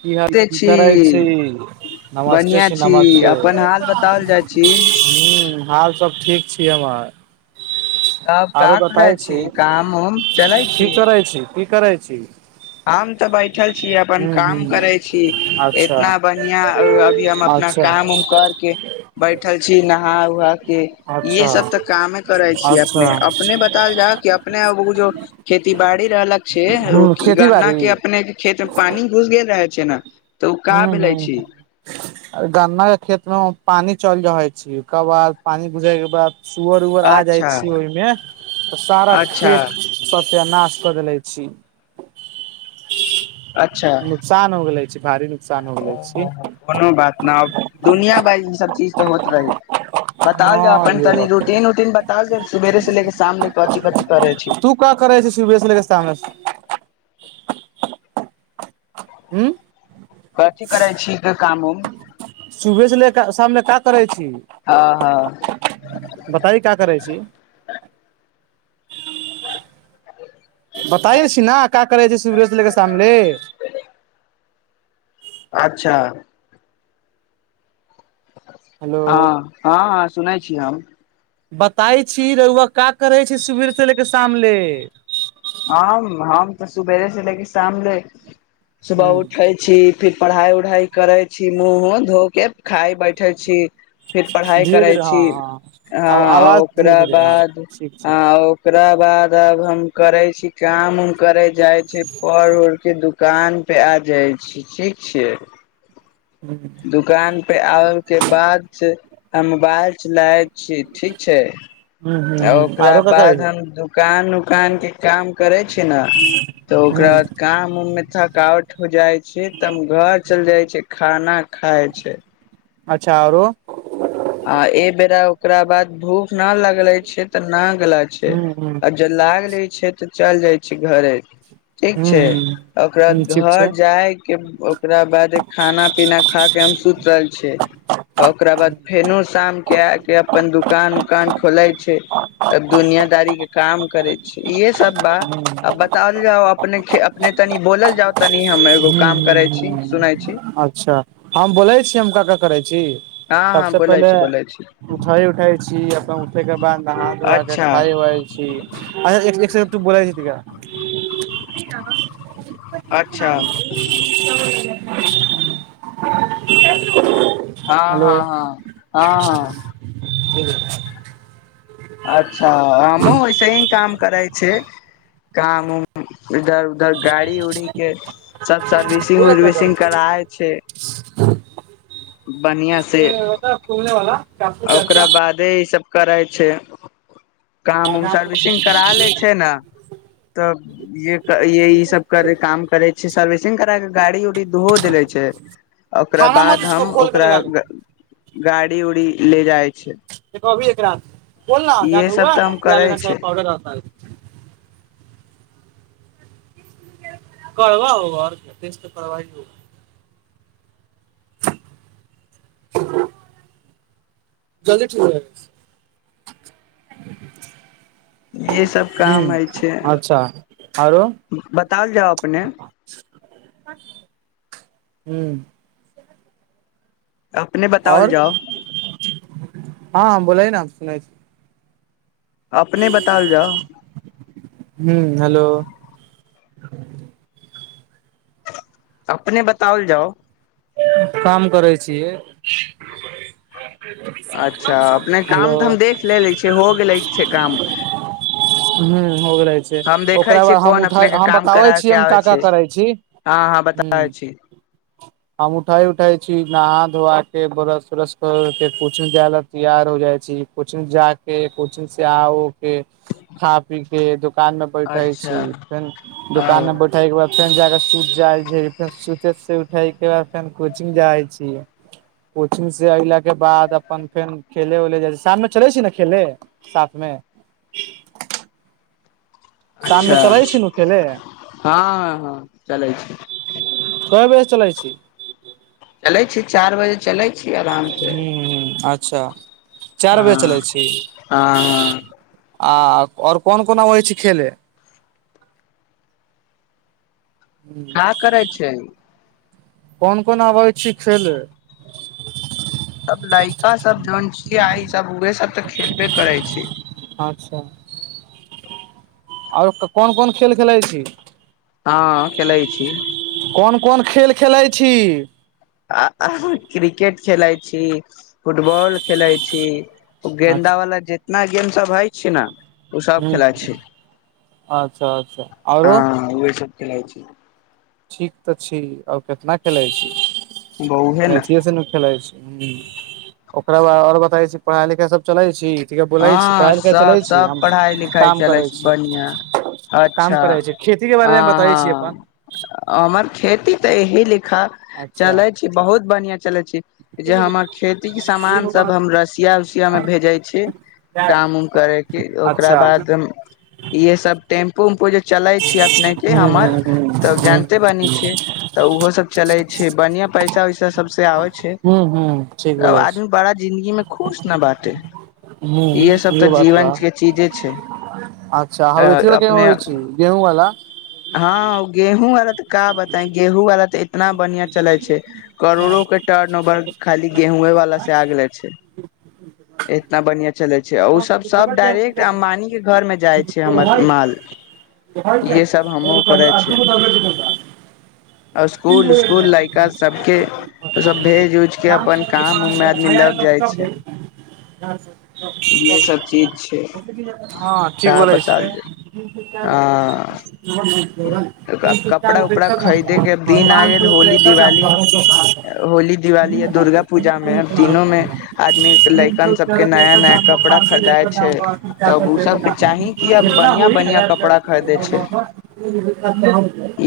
की हाल! की करै छी? नमस्ते बढ़िआँ छी, नमस्ते! अपन हाल बताओल जाइ छी ह हाल सब ठीक। छी हमर। तब क आरो करै बताय छी? काम उम चलै छी? जी! हम तऽ बैठल छीयै, अपन काम ह करे छी, अच्छा एतना बढ़आं अभी हम अपना अच्छा काम उम कर के बैठल छी, नहा उहा के इहे अच्छा सब तऽ कामे करै छी। अच्छा अपने अपने बताल जा? कि अपने जो खेती बढ़ी रहलक छै ओ। ह खेती गन्ना बाड़ी के अपने खेत मे पानी घुस ग? रह छै ने। तऽ ओ का ह भेले ह छी ह गानना खेतमे। पानी चलि रहे छी, ओकर बाद पानी घुजे के बाद सुअर उअर आ जाय अच्छा छी ओहिमे, त, सारा अच्छा खेत सबत नाश क देले। पक्षी अच्छा [unintelligible] [unintelligible] नुकसान हो गेललै। भार। ओ कोनो बात न, अब दुनिया बइ ई सब चीज तऽ होइत रहै। बताबल जाउ, अपन तनी हँ य रूटीन उटीन बता जाउ, सबेरे से लेके शाम लेके? तू क करै छै, शभस लकेस्त हमने? हँ। कथी करै छी, काम उम? सुबह से ले क शाम ल क करै छी, हँ हँ बताइ क करै छी। बताय छी ने, का करै छी, सुबेरे से ले के साममे। अच्छा! हँ, हेलो हँ, हँ, सुनै छी हम। बताइ छी, रहुुआ का करै छै, सबेरे से लेके शाम ले? ई सामले सुबह हूँ उठै छी। फिर पढ़ाइ उढ़ाइ करै छी, मुँह उँ धोक के खााय बैठै छी। फिर पढ़ाइ धीरे करै धीरे छी, हँ हँ हँ आ आवाज धीरे ओकरा धीरे हँ बाद ठीक छै ह। ओकरा बाद आब हम। करै। काम उम करे जाइ छै, पढ़ उढ़ के दुख। कान पे आ जाइ छी ठीक छियै। दुकान प आयके बाद। आ मु बाज। लााय छी ठीक छै, हूँ हूँ आ हूँ ओकरा आरो का करै बाद हम छी दुकान उकान के काम करे छी ने, तऽ हूँ ओकरा बाद काम उम मे थकावट। हो जाए। से त हम घर चलि जाइ छै। खाना। खाय छै। अच्छा आओरो? आ एहि बेेरा ओकरा बाद भूख न लगले छै, तऽ नाक। छै, हूँ हूँ आ ज लागलै। छै, तऽ चलि जाइ छै घरे। ठीक हूँ छै, हूँ ओकरा हूँ ब ठीक छै घर जायके। ओकरा बाद खाना -पीना खा के, हम सुत रहलल। आ ओकरा बाद। शाम के आ के अपन दुकान उकान खोले छै, त दुनियादारी के काम करे छै, इहे सब बा आ बताओल जाउ अपने अपने तनी बोलल जा त। कनी हम एगो हूँ काम करे हूँ छी। सुनै छी अच्छा हम बोलै छीय, हम क क करै छी, हँ सबस हँ बोलै पहिले छी बोलै छी उठई उठै छी, अपन उठै के बाद नहा धोआ के अच्छा खााय उइ छी, अच्ा तू बोलै छ। अच्छा ह। [inaudible] हँ, हँ, हँ। हँ, ह। [inaudible] अच्छा हमहु ऐसे ही काम करै छै काम उम इधर-उधर। गाड़ी-उड़ी के सब सर्विसिंग-उर्विसिंग कराबै छै। बढ़िआ से खोलने वाला ओकरा बादे ई सब। करै छै। काम उम सर्विसिंग करा ले छै, ने तब ये ये ई सब कर काम करे छै, सर्विस। चि। गाड़ी उड़ी धो देले छै ओकरा खाना मत बाद। त इसको हम खोल के ओकरा लगा ले ग गाड़ी-उड़ी ले जाइ छै देख अभी एक रात बोलना जहाँ त इहे सब हुआ तऽ है हम करै जहाँ से छै पाउडर रहता है उसमें। करब हो आओर क फेस तऽ कर [unintelligible] जल्दी ठीक हो जाएगा। इहे सभ काम होइ छै हूं अच्छा आरो बताओल जाउ अपने? हूँ अपने बताओल आओर जाउ हँ बोलय न? नहि अपने बताओल जाउ ह्म हेलो [inaudible] अपने बताओल जाउ? काम करै छियै। अच्छा अपने हेलो काम-धाम देख ले लै छियै हो गेलै छै काम। हू हूँ होगेले छै हम देखे ओकरा छियै बाद हम कोन उठै अपने के काम बतावे करा छी के हम आबे का का छै करै छी हँ हँ बताबै हुँ। छी उठई उठई छी नहा धोआ के ब्रश उरश कर के कोचिंग जाय ला तैयार हो जाय छी छै कोचिंग जा के कोचिंग से आ उ के खा पी के। दुकान में बैठे छी अच्छा फेर दुकान ओ में बैठे के बाद फेन जाकऽ सुत जाइ छै फेन सुतैत से उठै। बाद फेर कोचिंग जाइ छी कोचिंग से अयलाक के बाद अपन फेर खेले उले जाइ छी शाममे चले छी ने खेले साथ मे। शाम मे अच्छा चलै छी नु खेले हँ हँ हँ चलै छी। कए बजे चलै छी? चलै छी चार बजे चलै। छी आरामसँ। हूं हूं अच्छा चारि बजे चलै छी। हँ आ आओर कोन कोन आबै छी खेले? का करै छै? कोन कोन आबै छी खेले? अब लईका सब जोन छिय आइ सब उहे सब तऽ खेलबे करै छी। अच्छा आओर कोन कोन खेल खेलइ छी? हँ खेलै छी। खेलाइ छी आ क्रिकेट खेलइ छी? फुटबॉल खेलइ छी? गेंन्दा अच्छा वला जे इतना गेम सब हइ छ ने। ओ सब ह खेलाइ छी अच्छा अच्छा आओरो? खेलइ छी। ठीक तऽ छी। आर केतना खेलइ छी? बहुे ने बैचिये से न खेलै छी। ह ओकरा बाद आओर बताइ छी? पढ़ाई लिखाई सब चलै छी? ठीक बोलै छी। हँ पढ़ाई-लिखाइ चलै सब छी। सब हम पढ़ाई लिखाई काम चलै करै छै छी। बढ़िया काम अच्छा करै छी। खेती के बारेमे हँ बतै छी अपन। हँ हमर खेती तऽ एही ले ख अच्छा चलै छी बहुत बनहिया चले छी। जे हमर खेती के सामान सब हम रसिया-उसिया में भेजे छी। काम उम करैके ओकरा अच्छा बाद इहे सब। टेम्पु-उम्पू जे चले छी। अपने के हूँ हूँ हमर तब हूँ जानते हूँ बनी छै। तऽ ओहो सब चले छै बढ़िया पैसा। पैसा-उसा सब से आवै हू हू ठीक बोलै जिंन्दगी छी। में खुश न बाँटे? हूँ इहे सब तऽ इहो बात बा जीवन के चीजे छै। अच्छा आहाँ अ वेचेला किया नहि अपने अबै छी गेहूँवला? हँ गेहूं वाला ते का बताई गेहूं वाला ते इतना बढ़िया चले छै। करोड़ो के टर्न ओवर खाली गेहूए वाला से आ गेले छै। इतना बढ़िया चलै छै। ओ सब सब डायरेक्ट अंबानी के घर मे छै। हमर माल। इहे सब हमहुँ [inaudible] आ इसकुल उसकुल लड़का सभके ओसभ भेज उज क अपन काम उममे आदमी लग जाइ छै। इहे सब चीज छै हँ की का बोलै छियै? बताल जाय ह आब कपड़ा उपड़ा खरीदे के अब दिन आ गेल होली दिवाली होली दिवाली आ दुर्गा पूजा में दिनो में आदमी के सौ लैकन सब चार दाम पाँच सए पर दाम चार तब ओ सए सबके रुपया दाम चाही कि आब इतना बढ़िया होइ बढ़िया हजार कपड़ा खरीदे चार छै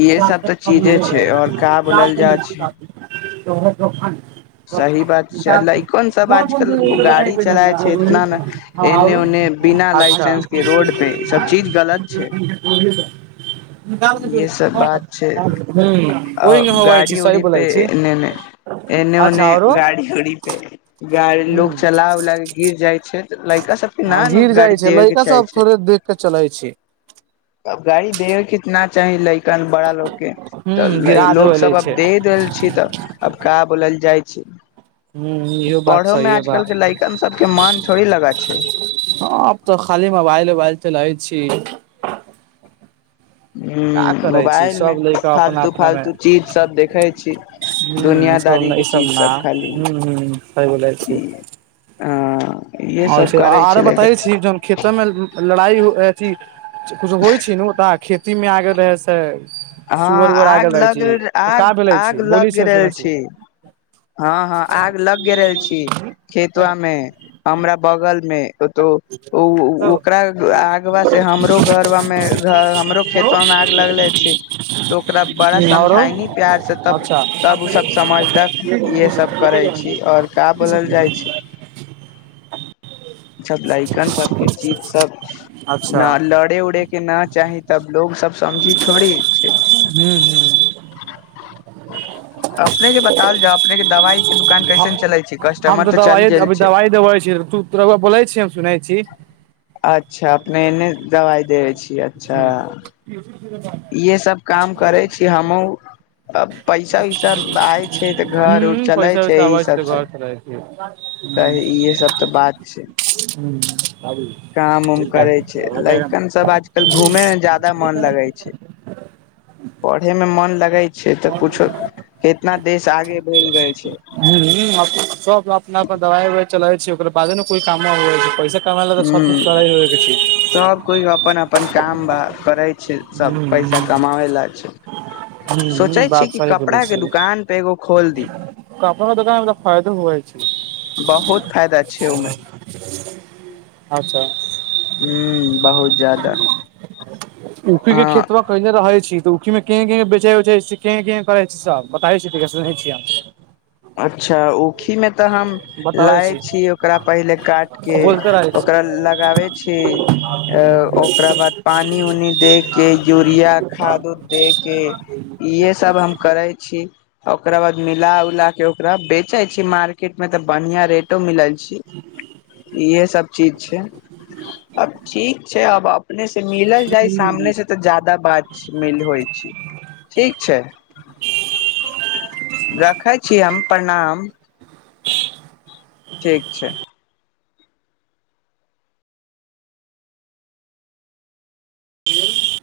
इहे सब तऽ चीजे छै और का बोलल जा छै सौ प्रोफान सही बात सात छलै, सौ कोन सब कौन कौन आजकल से उसे बताए गाड़ी कोई छै इतना ने एने ओने बिना अच्छा लाइसेंस के रोड पे ई सब चीज गलत छै ये सब हां बात छै आ ओहि गाड़ी सही उड़ी बोलै पे छी। एने ओने एने अच्छा ओने आरो गाड़ी घड़ी पर गाड़ी हूं लोक चला उलाके गिर जाइ छै त लड़का सब न हँ ने गिर गाड़ी जाइ छै देबे के लड़का चाहै सब छै, थोड़े देख के चलै छै गाड़ी देे के ना चाहे लइक कन बड़ा लोग के हूं त गिरा लोग देबै लै सब अब छै दे देल छै त अब का बोलल जाय छी। हुं इहो बात सहिए बा लैकन सबके मन थोड़ी लगा छै हँ अब त खाली मोबाइल उबाइल चलैब दै छी। हुं का करै छी मोबाइलमे सब लैका अपना फालतू अपना मे फालतू चीजसब देखै छी हूं सब ई दुनियादारीके सब ना चीजसभ खाली। हूं हूं सही हां। आर छै आरो बताबै छी जन खेतो मे लड़ाई हो अथि कुछु होइ छै न ओ त खेती मे आ गेल रहै से सुअर हँ उअर आ आग गेल रहै लग छी तऽ का आग भेलै आग छी बोली लग हम रहल सुनै छी। हँ हँ आग लग गेल रहल छी खेतबा मे। हमरा बगलमे तो ओकरा आगबा से हमरो घर मे हमरो खेतमे आग लगले छै त ओकरा बड़ा औ औरो समझायनी प्यार से तब अच्छा तब ओ सब समझलक। इहे सस करै छी और का बोलल जाइ छै। जब लैकन सबके चीज सब अच्छा न लड़े उड़े के न चाही तब लोग सब समझी छोड़ी छै, हूँ अपने जे बताल जाउ दवाइ के दुकान कैसन हूँ चलै छै हम कस्टमर तऽ त चल दवाइए गेल अभी छै दवाइ देबै छी तू तोरा बोलै छी हम सुनै छी अच्छा अपने एने दवाइ दे छी। ज अच्छा! इहे सभ काम करै छी, हमहूँ पैसा -उैसा आइ छै, तऽ घर उर हूँ चलै पैसा छै, वैसा एहि आबै तऽ सभसँ घर से रहै छै त इह सभ तऽ बात छै। हूँ [inaudible] काम उम करै छै लैकन सब आज क घूमे मे जदाा मन लगै छै पढ़े मे मन लगे छै त पूछो कितना देश आगे बढ़ गेल छै। हूँ सब अपना अपन दवाइ उवाइ चलै छै, ओकर बादे ने कोइ काम छै पैसा। क मेला तऽ ह सबकछु तड़ा हो ग सब कोइ अपन अपन [inaudible] काम बा करे छै, सब पैसा कमाबे ला छै, हूँ सोचे छी बात कि सही बोलै कपड़ा के छी दुकान पे एगो खोल दी। दोकानल ख तो हइ छै। 'बहुत' फायदा छै, ओमे अच्छा! ह, बहुत। जादा उखी के हँ खेत मे कहिने रहै छी। तऽ उखीमे के के बेचैचै छै, के के करै छै सब बताबै छैै छियै। अच्छा! ऊखी मे तऽ हम लै छी, ओकरा पहिले काट के बोलते रहै छै ओकरा लगाबै छी अ। ओकरा बाद पानि -उनि दे के, यूरिया खाद- उद देके इह सभ हम करै छी। ओकरा बाद मिला उला। के ओकरा बेचे छी, मार्केट में ते बढ़िया रेटो मिलल छै। इहे सब चीज। अब ठीक छै, आब अपने मिलल जाय सामने से तऽ ज्यादा बात। म होइ छी, ठीक छै रखै छी। छी, हम प्रणाम! ठीक छै। ह।